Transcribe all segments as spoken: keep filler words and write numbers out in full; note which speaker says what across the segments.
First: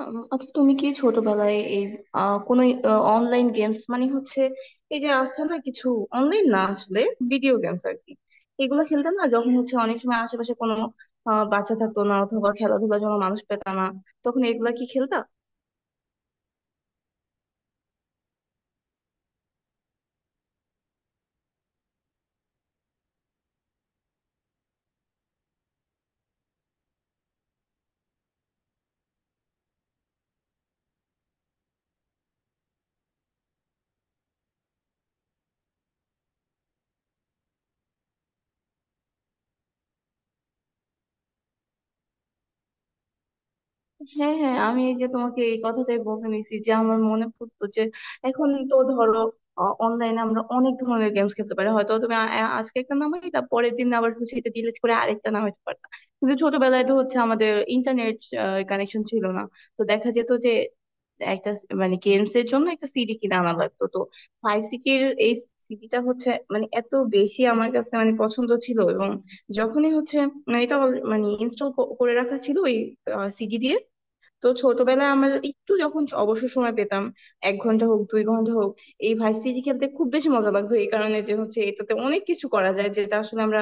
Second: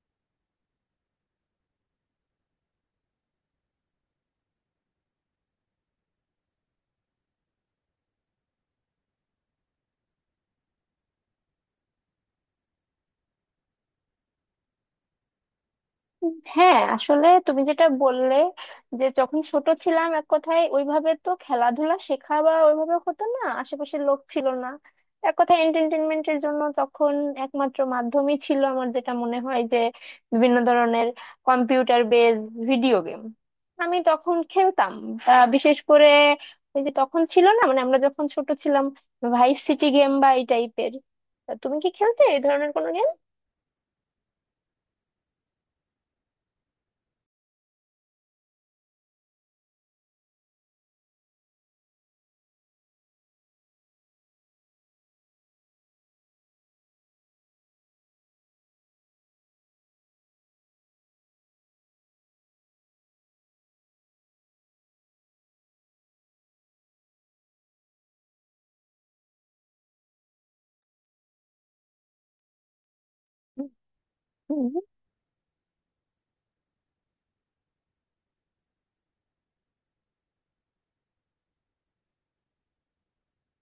Speaker 1: আম, আচ্ছা তুমি কি ছোটবেলায় এই আহ, কোনো অনলাইন গেমস মানে হচ্ছে এই যে আছে না কিছু অনলাইন না আসলে ভিডিও গেমস আর কি এগুলো খেলতে না যখন হচ্ছে অনেক সময় আশেপাশে কোনো আহ, বাচ্চা থাকতো না অথবা খেলাধুলার জন্য মানুষ পেত না তখন এগুলা কি খেলতা?
Speaker 2: হ্যাঁ, আসলে তুমি যেটা বললে যে যখন ছোট ছিলাম এক কথায় ওইভাবে তো খেলাধুলা শেখা বা ওইভাবে হতো না, আশেপাশের লোক ছিল না। এক কথায় এন্টারটেনমেন্টের জন্য তখন একমাত্র মাধ্যমই ছিল আমার, যেটা মনে হয় যে বিভিন্ন ধরনের কম্পিউটার বেজ ভিডিও গেম আমি তখন খেলতাম। আহ, বিশেষ করে ওই যে তখন ছিল না, মানে আমরা যখন ছোট ছিলাম, ভাইস সিটি গেম বা এই টাইপের। তুমি কি খেলতে এই ধরনের কোনো গেম?
Speaker 1: হ্যাঁ হ্যাঁ আমি এই যে তোমাকে এই কথাটাই বলতে নিছি যে আমার মনে পড়তো যে এখন তো ধরো অনলাইনে আমরা অনেক ধরনের গেমস খেলতে পারি, হয়তো তুমি আ- আ- আজকে একটা নামাইলা, পরের দিন আবার হচ্ছে এটা ডিলিট করে আরেকটা নামাইতে পারতা। কিন্তু ছোটবেলায় তো হচ্ছে আমাদের ইন্টারনেট কানেকশন ছিল না। তো দেখা যেত যে একটা স- মানে গেমস এর জন্য একটা সিডি কিনে আনা লাগতো, তো ফাইসিকের এই সিডিটা হচ্ছে মানে এত বেশি আমার কাছে মানে পছন্দ ছিল, এবং যখনই হচ্ছে মানে এটা all- মানে ইনস্টল করে রাখা ছিল ওই সিডি দিয়ে। তো ছোটবেলায় আমার একটু যখন অবসর সময় পেতাম, এক ঘন্টা হোক দুই ঘন্টা হোক, এই ভাইস সিটি খেলতে খুব বেশি মজা লাগতো এই কারণে যে হচ্ছে এটাতে অনেক কিছু করা যায়, যেটা আসলে আমরা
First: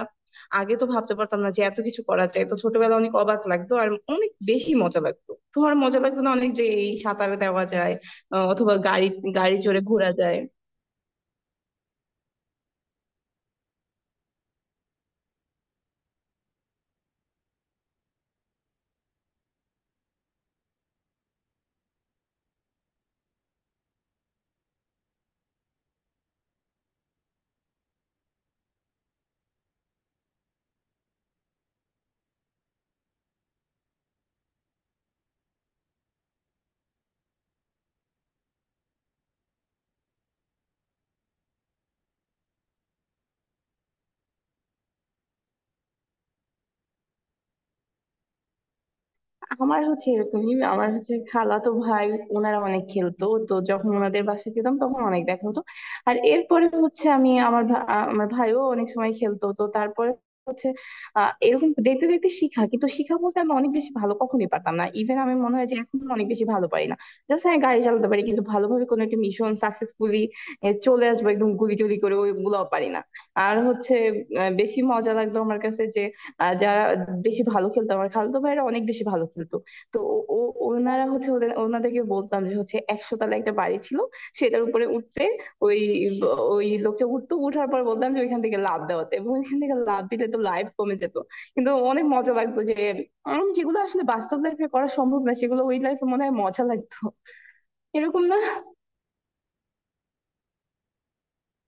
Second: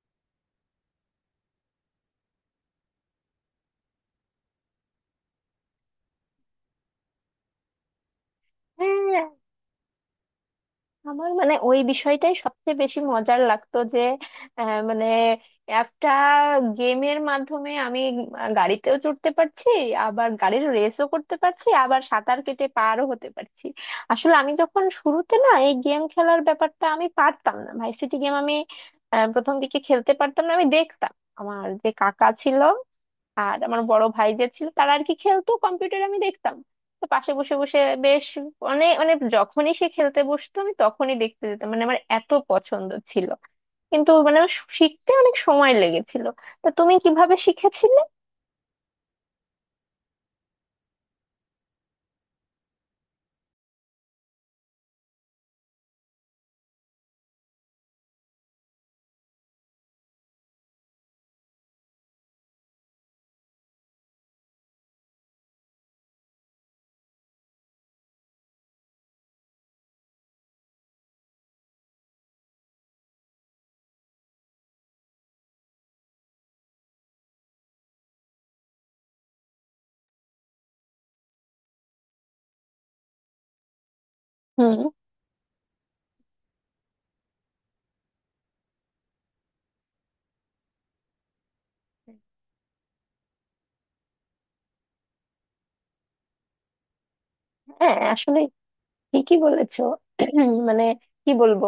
Speaker 1: আগে তো ভাবতে পারতাম না যে এত কিছু করা যায়। তো ছোটবেলায় অনেক অবাক লাগতো আর অনেক বেশি মজা লাগতো। তোমার মজা লাগতো না অনেক, যে এই সাঁতার দেওয়া যায় আহ, অথবা গাড়ি
Speaker 2: হ্যাঁ,
Speaker 1: গাড়ি চড়ে ঘোরা যায়?
Speaker 2: আমার মানে ওই বিষয়টাই সবচেয়ে বেশি মজার লাগতো যে আহ, মানে একটা গেমের মাধ্যমে আমি আহ, গাড়িতেও চড়তে পারছি, আবার গাড়ির রেসও করতে পারছি, আবার সাঁতার কেটে পারও হতে পারছি। আসলে আমি যখন শুরুতে, না এই গেম খেলার ব্যাপারটা আমি পারতাম না, ভার্সিটি গেম আমি আহ, প্রথম দিকে খেলতে পারতাম না। আমি দেখতাম আমার যে কাকা ছিল আর আমার বড় ভাই যে ছিল তারা আর কি খেলতো কম্পিউটার, আমি দেখতাম। তো পাশে বসে বসে বেশ অনেক, মানে যখনই সে খেলতে বসতো আমি তখনই দেখতে যেতাম, মানে আমার এত পছন্দ ছিল। কিন্তু মানে আমার শিখতে অনেক সময় লেগেছিল। তা তুমি কিভাবে শিখেছিলে?
Speaker 1: আমার হচ্ছে এরকমই, আমার হচ্ছে খালাতো ভাই, ওনারা অনেক খেলতো তো যখন ওনাদের বাসায় যেতাম তখন অনেক দেখা হতো। আর এরপরে হচ্ছে আমি আমার ভা- আ- আমার ভাইও অনেক সময় খেলতো তো তারপরে হচ্ছে আহ এরকম দেখতে দেখতে শিখা, কিন্তু শিখা বলতে আমি অনেক বেশি ভালো কখনোই পারতাম না, ইভেন আমি মনে হয় যে এখন অনেক বেশি ভালো পারি না। জাস্ট হ্যাঁ গাড়ি চালাতে পারি, কিন্তু ভালোভাবে কোনো একটা মিশন সাকসেসফুলি চলে আসবো একদম গুলি টুলি করে ওইগুলোও পারি না। আর হচ্ছে আহ, বেশি মজা লাগতো আমার কাছে যে আর যারা বেশি ভালো খেলতো, আমার খালাতো ভাইয়েরা অনেক বেশি ভালো খেলতো, তো ও ও- ওনারা হচ্ছে ওদের ওনাদেরকে বলতাম যে হচ্ছে একশো তলা একটা বাড়ি ছিল সেটার
Speaker 2: হুম।
Speaker 1: উপরে উঠতে, ওই ওই লোকটা উঠতো, উঠার পর বলতাম যে ওইখান থেকে লাফ দেওয়াতে, এবং ওইখান থেকে লাফ দিলে তো লাইফ কমে যেত। কিন্তু অনেক মজা লাগতো যে উম, যেগুলো আসলে বাস্তব লাইফে করা সম্ভব না, সেগুলো ওই লাইফে মনে হয় মজা লাগতো,
Speaker 2: হ্যাঁ,
Speaker 1: এরকম
Speaker 2: আসলে
Speaker 1: না?
Speaker 2: ঠিকই বলেছো। মানে কি বলবো,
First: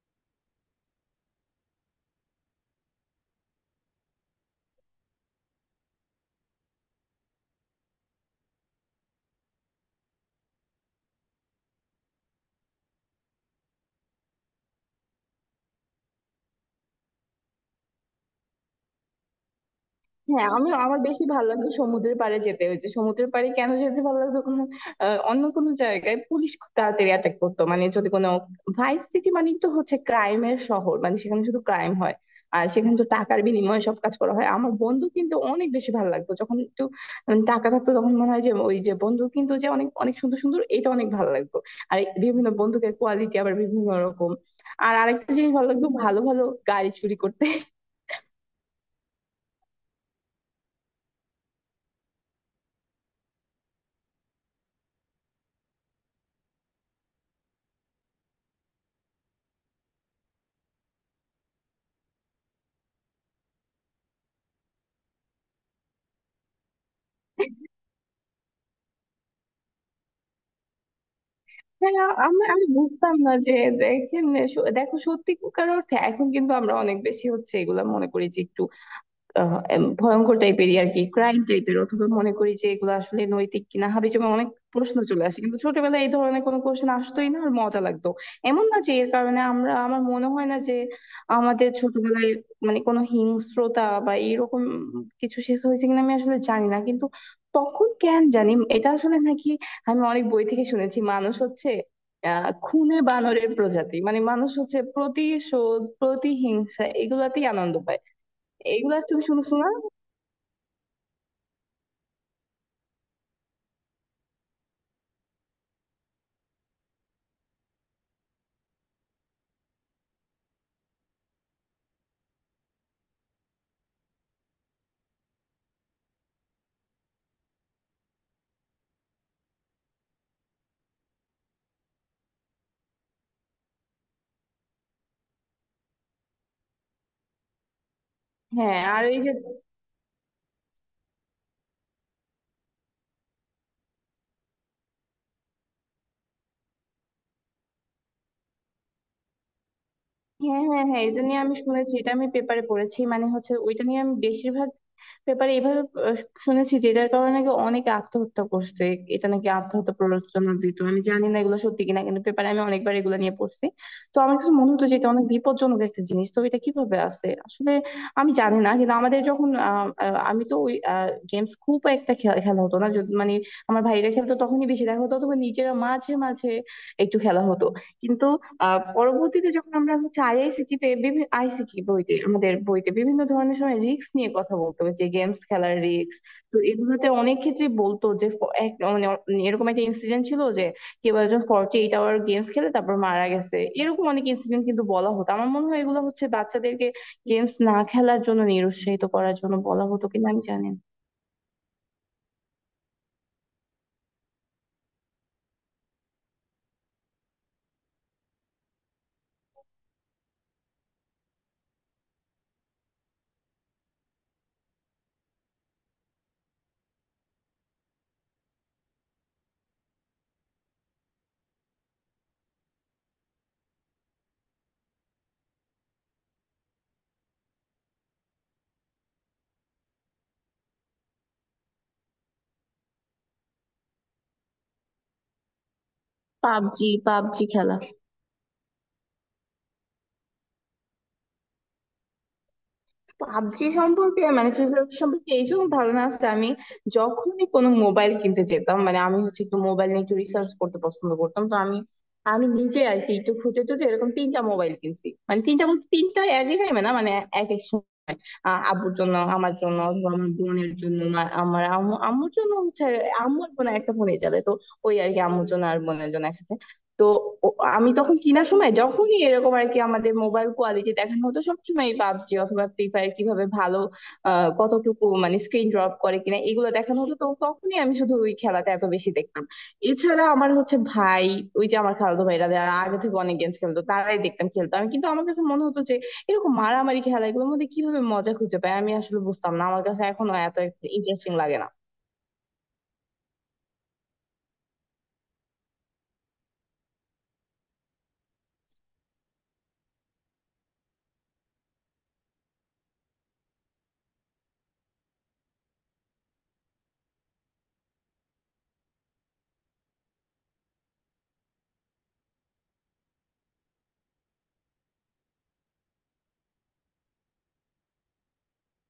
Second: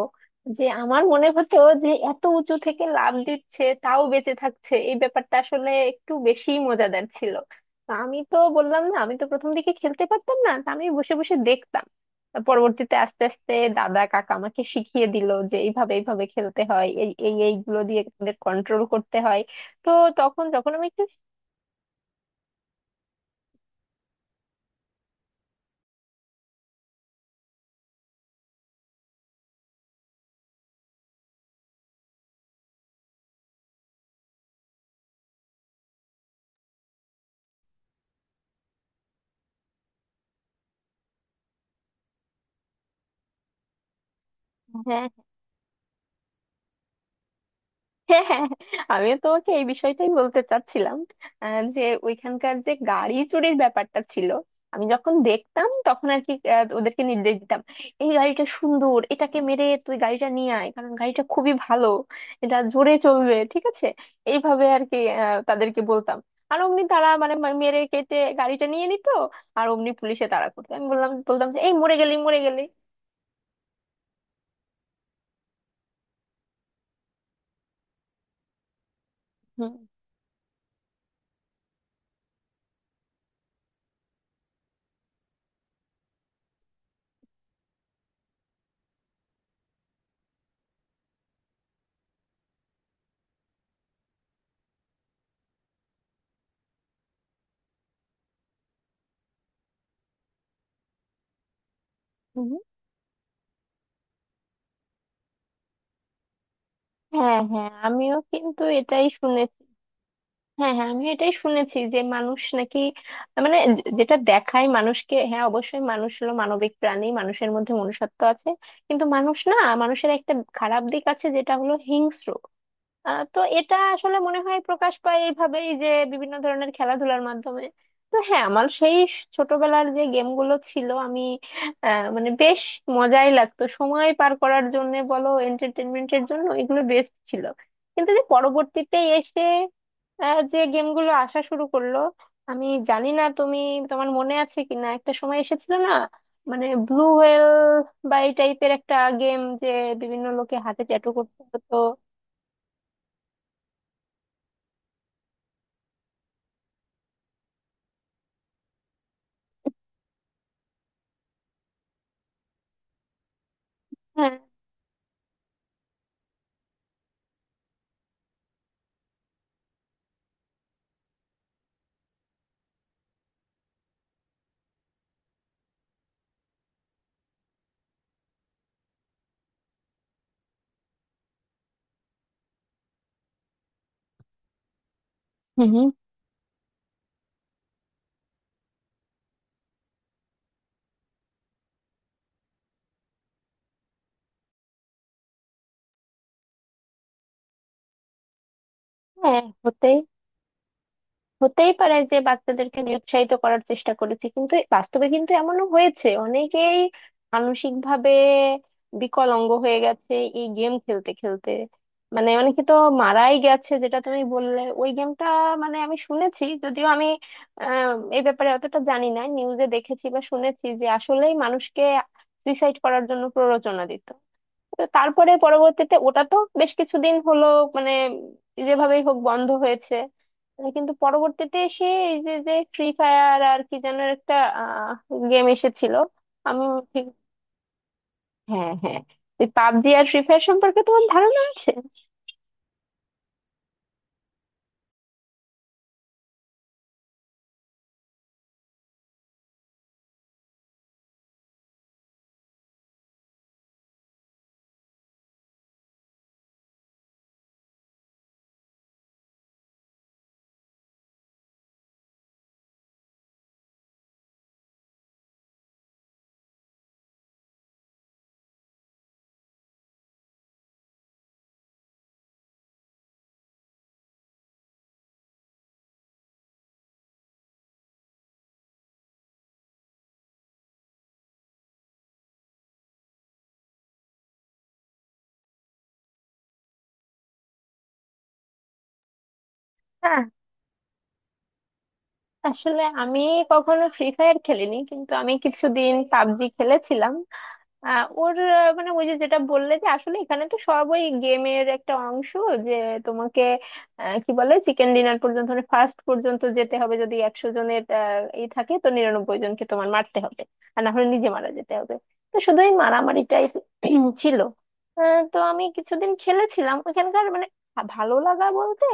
Speaker 2: যে আমার মনে হতো যে এত উঁচু থেকে লাফ দিচ্ছে তাও বেঁচে থাকছে, এই ব্যাপারটা আসলে একটু বেশি মজাদার ছিল। তো আমি তো বললাম না, আমি তো প্রথম দিকে খেলতে পারতাম না, তা আমি বসে বসে দেখতাম। তা পরবর্তীতে আস্তে আস্তে দাদা কাকা আমাকে শিখিয়ে দিল যে এইভাবে এইভাবে খেলতে হয়, এই এই এইগুলো দিয়ে তাদের কন্ট্রোল করতে হয়। তো তখন
Speaker 1: হ্যাঁ, আমি
Speaker 2: যখন আমি
Speaker 1: আমার
Speaker 2: একটু,
Speaker 1: বেশি ভালো লাগতো সমুদ্রের পাড়ে যেতে, ওই যে সমুদ্রের পাড়ে কেন যেতে ভালো লাগতো, কোনো আহ, অন্য কোনো জায়গায় পুলিশ খুব তাড়াতাড়ি অ্যাটাক করতো, মানে যদি কোনো ভাইস সিটি মানে তো হচ্ছে ক্রাইমের শহর, মানে সেখানে শুধু ক্রাইম হয়, আর সেখানে তো টাকার বিনিময়ে সব কাজ করা হয়। আমার বন্ধু কিন্তু অনেক বেশি ভালো লাগতো যখন একটু উম, টাকা থাকতো তখন মনে হয় যে ওই যে বন্ধু কিন্তু যে অনেক অনেক সুন্দর সুন্দর, এটা অনেক ভালো লাগতো। আর এই বিভিন্ন বন্ধুকের কোয়ালিটি আবার বিভিন্ন রকম। আর
Speaker 2: হ্যাঁ,
Speaker 1: আরেকটা জিনিস ভালো লাগতো, ভালো ভালো গাড়ি চুরি করতে।
Speaker 2: হ্যাঁ হ্যাঁ হ্যাঁ, আমিও তোমাকে এই বিষয়টাই বলতে চাচ্ছিলাম। আহ, যে ওইখানকার যে গাড়ি চুরির ব্যাপারটা ছিল, আমি যখন দেখতাম তখন আর কি আহ, ওদেরকে নির্দেশ দিতাম, এই গাড়িটা সুন্দর, এটাকে মেরে তুই গাড়িটা নিয়ে আয়, কারণ গাড়িটা খুবই ভালো, এটা জোরে চলবে, ঠিক আছে। এইভাবে আর কি আহ, তাদেরকে বলতাম। আর অমনি তারা মানে মা- মেরে কেটে গাড়িটা নিয়ে নিত। আর অমনি পুলিশে তাড়া করতো, আমি বললাম বলতাম যে এই মরে
Speaker 1: হ্যাঁ,
Speaker 2: গেলি মরে
Speaker 1: আমরা
Speaker 2: গেলি।
Speaker 1: আমি বুঝতাম না যে দেখেন, সু- দেখো সত্যিকার অর্থে এখন কিন্তু আমরা অনেক বেশি হচ্ছে এগুলা মনে করি যে একটু আহ,
Speaker 2: হুম
Speaker 1: এম, ভয়ঙ্কর টাইপেরই আর কি, ক্রাইম টাইপের, অথবা মনে করি যে এগুলো আসলে নৈতিক কিনা হাবিজাবি অনেক প্রশ্ন চলে আসে। কিন্তু ছোটবেলায় এই ধরনের কোনো কোশ্চেন আসতোই না আর মজা লাগতো। এমন না যে এর কারণে আমরা, আমার মনে হয় না যে আমাদের ছোটবেলায় মানে কোনো হিংস্রতা বা এরকম কিছু শেখা হয়েছে কিনা আমি আসলে জানি না, কিন্তু তখন কেন জানি এটা আসলে নাকি আমি অনেক বই থেকে শুনেছি মানুষ হচ্ছে আহ
Speaker 2: হুম।
Speaker 1: খুনে বানরের প্রজাতি, মানে মানুষ হচ্ছে প্রতিশোধ, প্রতিহিংসা
Speaker 2: হ্যাঁ
Speaker 1: এগুলাতেই
Speaker 2: হ্যাঁ
Speaker 1: আনন্দ পায়।
Speaker 2: আমিও কিন্তু
Speaker 1: এগুলা
Speaker 2: এটাই
Speaker 1: তুমি শুনছো
Speaker 2: শুনেছি।
Speaker 1: না?
Speaker 2: হ্যাঁ হ্যাঁ আমি এটাই শুনেছি যে মানুষ নাকি, মানে যে- যেটা দেখায় মানুষকে, হ্যাঁ অবশ্যই মানুষ হলো মানবিক প্রাণী, মানুষের মধ্যে মনুষ্যত্ব আছে। কিন্তু মানুষ না, মানুষের একটা খারাপ দিক আছে যেটা হলো হিংস্র। আহ, তো এটা আসলে মনে হয় প্রকাশ পায় এইভাবেই যে বিভিন্ন ধরনের খেলাধুলার মাধ্যমে। তো হ্যাঁ, আমার সেই স- ছোটবেলার যে গেমগুলো ছিল আমি আহ, মানে বেশ মজাই লাগতো। সময় পার করার জন্য বলো, এন্টারটেনমেন্টের জন্য এগুলো বেস্ট ছিল। কিন্তু যে
Speaker 1: হ্যাঁ,
Speaker 2: পরবর্তীতে
Speaker 1: আর এই যে
Speaker 2: এসে আহ, যে গেমগুলো আসা শুরু করলো, আমি জানি না তুমি, তোমার মনে আছে কিনা, একটা সময় এসেছিল না, মানে ব্লু হোয়েল বা এই টাইপের একটা গেম যে বিভিন্ন লোকে
Speaker 1: হ্যাঁ,
Speaker 2: হাতে
Speaker 1: হ্যাঁ, হ্যাঁ,
Speaker 2: ট্যাটু
Speaker 1: এটা
Speaker 2: করতে
Speaker 1: নিয়ে আমি
Speaker 2: হতো।
Speaker 1: শুনেছি, এটা আমি পেপারে পড়েছি, মানে হচ্ছে ওইটা নিয়ে আমি বেশিরভাগ ব্যাপারে এভাবে আহ, শুনেছি যে এটার কারণে নাকি অনেকে আত্মহত্যা করছে, এটা নাকি আত্মহত্যা প্ররোচনা দিত। আমি জানি না এগুলো সত্যি কিনা, কিন্তু পেপারে আমি অনেকবার এগুলো নিয়ে পড়ছি। তো আমার কাছে মনে হতো যে এটা অনেক বিপজ্জনক একটা জিনিস, তো এটা কিভাবে আছে আসলে আমি জানি না। কিন্তু আমাদের যখন আহ, আহ, আমি তো ওই গেমস খুব একটা খেলা খেলা হতো না, যদি- মানে আমার ভাইরা খেলতো তখনই বেশি দেখা হতো, অথবা নিজেরা মাঝে মাঝে একটু খেলা হতো। কিন্তু আহ পরবর্তীতে যখন আমরা হচ্ছে আইআইসিটি তে বিভিন্ন আইসিটি বইতে আমাদের বইতে বিভিন্ন ধরনের সময় রিস্ক নিয়ে কথা বলতো যে গেমস
Speaker 2: হুম
Speaker 1: খেলার
Speaker 2: হুম।
Speaker 1: রিস্ক, তো এগুলোতে অনেক ক্ষেত্রে বলতো যে ফ- এক- মানে অ- এরকম একটা ইনসিডেন্ট ছিল যে কেউ একজন ফর্টি এইট আওয়ার গেমস খেলে তারপর মারা গেছে, এরকম অনেক ইনসিডেন্ট কিন্তু বলা হতো। আমার মনে হয় এগুলো হচ্ছে বাচ্চাদেরকে গেমস না খেলার জন্য নিরুৎসাহিত করার
Speaker 2: হ্যাঁ,
Speaker 1: জন্য বলা
Speaker 2: হতেই
Speaker 1: হতো কিনা আমি জানি না।
Speaker 2: হতেই পারে যে বাচ্চাদেরকে নিরুৎসাহিত করার চেষ্টা করেছি, কিন্তু বাস্তবে কিন্তু এমনও হয়েছে অনেকেই মানসিক ভাবে বিকলাঙ্গ হয়ে গেছে এই গেম খেলতে খেলতে। মানে অনেকে তো মারাই গেছে, যেটা তুমি বললে ওই গেমটা, মানে আমি শুনেছি, যদিও আমি আহ এই ব্যাপারে অতটা জানি না, নিউজে দেখেছি বা শুনেছি যে আসলেই মানুষকে সুইসাইড করার জন্য প্ররোচনা দিত। তো তারপরে পরবর্তীতে ওটা তো বেশ কিছুদিন হলো মানে যেভাবেই হোক বন্ধ হয়েছে। আহ, কিন্তু পরবর্তীতে এসে এই যে যে ফ্রি ফায়ার আর কি, যেন একটা গেম এসেছিল, আমি,
Speaker 1: পাবজি
Speaker 2: ঠিক,
Speaker 1: পাবজি খেলা?
Speaker 2: হ্যাঁ হ্যাঁ এই পাবজি আর ফ্রি ফায়ার সম্পর্কে তোমার ধারণা আছে?
Speaker 1: পাবজি সম্পর্কে মানে ফ্রি ফায়ার সম্পর্কে এই জন্য ধারণা আছে, আমি যখনই কোনো মোবাইল কিনতে যেতাম মানে আমি হচ্ছে একটু মোবাইল নিয়ে একটু রিসার্চ করতে পছন্দ করতাম, তো আমি আমি নিজে আর কি একটু খুঁজে টুজে এরকম তিনটা মোবাইল কিনছি, মানে তিনটা বলতে তিনটা এক জায়গায় না, মানে এক এক আহ আব্বুর জন্য, আমার জন্য, অথবা আমার বোনের জন্য, মা- আমার আম্মু, আম্মুর জন্য হচ্ছে আম্মুর বোন একটা ফোনই চলে, তো ওই আর কি আম্মুর জন্য আর বোনের জন্য একসাথে। তো ও- আমি তখন কিনার সময় যখনই এরকম আর কি আমাদের মোবাইল কোয়ালিটি দেখানো হতো সবসময় পাবজি অথবা ফ্রি ফায়ার কিভাবে ভালো আহ কতটুকু মানে স্ক্রিন ড্রপ করে কিনা এগুলো দেখানো হতো, তো তখনই আমি শুধু ওই খেলাতে এত বেশি দেখতাম। এছাড়া আমার হচ্ছে ভাই, ওই যে আমার খালাতো ভাইরা যারা আগে থেকে অনেক গেমস খেলতো তারাই দেখতাম খেলতো। আমি কিন্তু আমার কাছে মনে হতো যে এরকম মারামারি খেলা এগুলোর মধ্যে কিভাবে মজা খুঁজে পায় আমি আসলে বুঝতাম না, আমার কাছে
Speaker 2: হ্যাঁ,
Speaker 1: এখনো এত ইন্টারেস্টিং লাগে না।
Speaker 2: আসলে আমি কখনো ফ্রি ফায়ার খেলিনি, কিন্তু আমি কিছুদিন পাবজি খেলেছিলাম। আহ, ওর আহ, মানে ওই যে যেটা বললে যে আসলে এখানে তো সব ওই গেমের একটা অংশ যে তোমাকে আহ, কি বলে চিকেন ডিনার পর্যন্ত, মানে ফার্স্ট পর্যন্ত যেতে হবে, যদি একশো জনের আহ, ই থাকে তো নিরানব্বই জনকে তোমার মারতে হবে, আর না হলে নিজে মারা যেতে হবে। তো শুধু এই মারামারিটাই ছিল। আহ, তো আমি কিছুদিন খেলেছিলাম ওখানকার মানে ভা- ভালো লাগা বলতে,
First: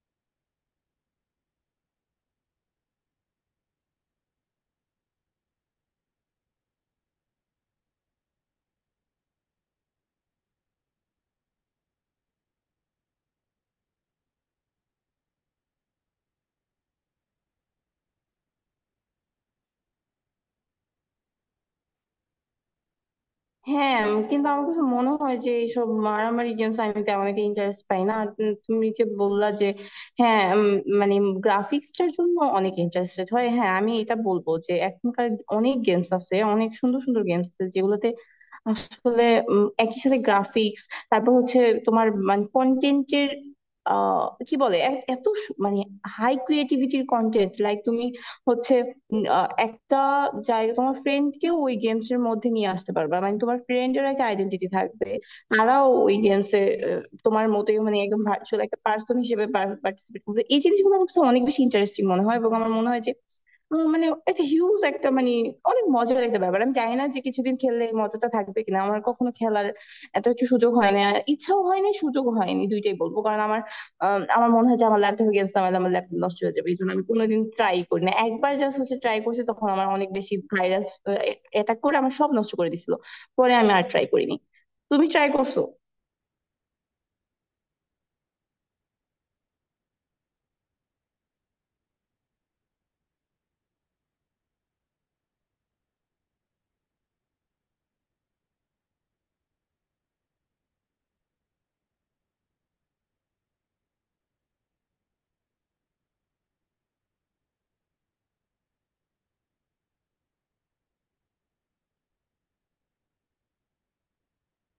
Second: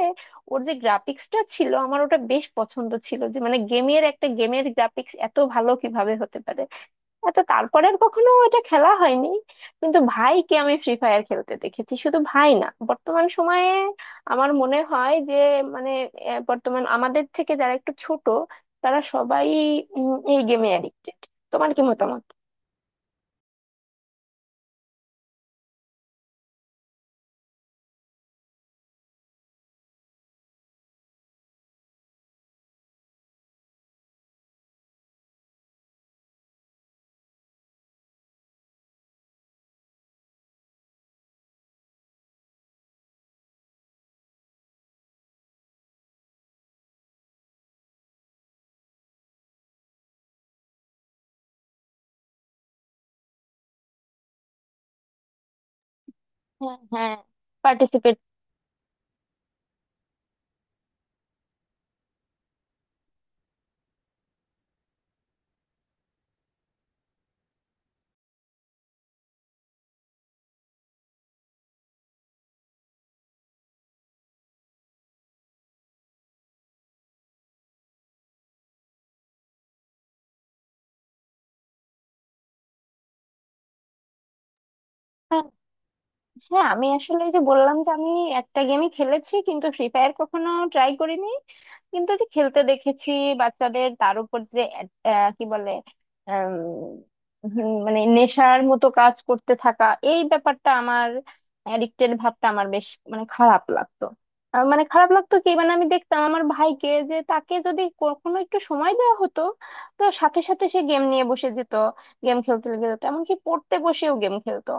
Speaker 2: ওর যে গ্রাফিক্সটা ছিল আমার ওটা বেশ পছন্দ ছিল, যে মানে গেমের একটা, গেমের গ্রাফিক্স এত ভালো কিভাবে হতে পারে। এত, তারপরে আর কখনো এটা খেলা হয়নি। কিন্তু ভাইকে আমি ফ্রি ফায়ার খেলতে দেখেছি, শুধু ভাই না, বর্তমান সময়ে আমার মনে হয় যে মানে আহ, বর্তমান আমাদের থেকে যারা একটু ছোট, তারা সবাই উম, এই গেমে অ্যাডিক্টেড। তোমার কি মতামত?
Speaker 1: হ্যাঁ, উম, কিন্তু আমার কাছে মনে হয় যে এইসব মারামারি গেমস আমি তেমন একটা ইন্টারেস্ট পাই না। আর উম, তুমি যে বললা যে হ্যাঁ উম, মানে গ্রাফিক্সটার জন্য অনেক ইন্টারেস্টেড হয়, হ্যাঁ আমি এটা বলবো যে এখনকার অনেক গেমস আছে, অনেক সুন্দর সুন্দর গেমস আছে যেগুলোতে আসলে উম, একই সাথে গ্রাফিক্স, তারপর হচ্ছে তোমার মানে কন্টেন্টের কি বলে এ- এত সু- মানে হাই ক্রিয়েটিভিটির কন্টেন্ট, লাইক তুমি হচ্ছে উম, আহ, একটা জায়গা তোমার ফ্রেন্ডকেও ওই গেমস এর মধ্যে নিয়ে আসতে পারবে, মানে তোমার ফ্রেন্ডের একটা আইডেন্টিটি থাকবে, তারাও ওই গেমসে
Speaker 2: হ্যাঁ হ্যাঁ
Speaker 1: তোমার মতোই মানে
Speaker 2: পার্টিসিপেট।
Speaker 1: একদম ভার্চুয়াল একটা পার্সন হিসেবে পার্টিসিপেট করবে। এই জিনিসগুলো আমার কাছে অনেক বেশি ইন্টারেস্টিং মনে হয়, এবং আমার মনে হয় যে উম মানে একটা হিউজ একটা মানে অনেক মজার একটা ব্যাপার। আমি জানি না যে কিছুদিন খেললে এই মজাটা থাকবে কিনা, আমার কখনো খেলার এত একটা সুযোগ হয়নি আর ইচ্ছাও হয়নি, সুযোগ হয়নি দুইটাই বলবো কারণ আমার আম, আমার মনে হয় যে আমার ল্যাপটপে গেমস নামালে আমার ল্যাপটপ নষ্ট হয়ে যাবে, এই জন্য আমি কোনোদিন ট্রাই করি না। একবার জাস্ট হচ্ছে ট্রাই করছি তখন আমার অনেক বেশি ভাইরাস অ্যাটাক করে আমার সব নষ্ট করে দিছিল, পরে আমি আর ট্রাই করিনি। তুমি ট্রাই করছো?
Speaker 2: হ্যাঁ, আমি আসলে এই যে বললাম যে আমি একটা গেমই খেলেছি, কিন্তু ফ্রি ফায়ার কখনো ট্রাই করিনি, কিন্তু ওটি খেলতে দেখেছি বাচ্চাদের, তার উপর যে এড- আহ, কি বলে, আম, হুম, মানে নেশার মতো কাজ করতে থাকা, এই ব্যাপারটা আমার অ্যাডিক্টেড ভাবটা আমার বেশ মানে খারাপ লাগতো। আহ, মানে খারাপ লাগতো কি মানে, আমি দেখতাম আমার ভাইকে যে তাকে যদি কখনো একটু সময় দেওয়া হতো তো সাথে সাথে সে গেম নিয়ে বসে যেত, গেম খেলতে লেগে যেত, এমনকি পড়তে বসেও গেম খেলতো।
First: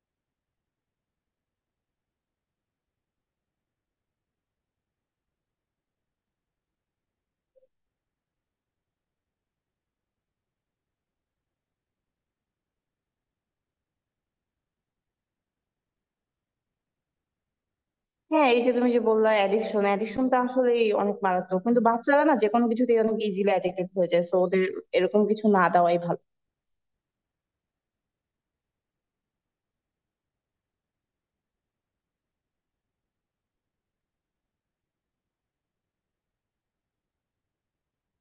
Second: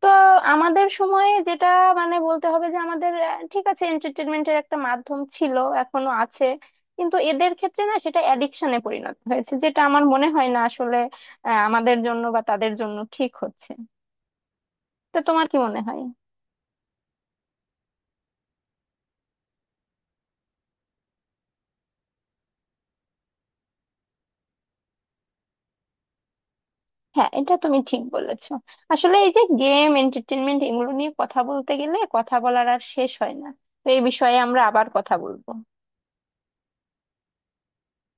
Speaker 2: তো আমাদের সময়ে যেটা মানে বলতে হবে যে আমাদের, আহ, ঠিক আছে, এন্টারটেনমেন্টের একটা মাধ্যম ছিল, এখনো আছে। কিন্তু এদের ক্ষেত্রে না সেটা অ্যাডিকশনে পরিণত হয়েছে, যেটা আমার মনে হয় না আসলে আহ, আমাদের জন্য বা তাদের জন্য ঠিক হচ্ছে। তো তোমার কি মনে হয়?
Speaker 1: হ্যাঁ, এই যে তুমি যে বললা অ্যাডিকশন, অ্যাডিকশনটা আসলে অনেক মারাত্মক, কিন্তু বাচ্চারা না যে কোনো কিছুতে অনেক ইজিলি অ্যাডিক্টেড হয়ে যায়, তো ওদের এরকম কিছু না দেওয়াই ভালো।
Speaker 2: হ্যাঁ, এটা তুমি ঠিক বলেছো। আসলে এই যে গেম, এন্টারটেনমেন্ট এগুলো নিয়ে কথা বলতে গেলে কথা বলার আর শেষ হয় না। তো এই বিষয়ে আমরা আবার কথা বলবো।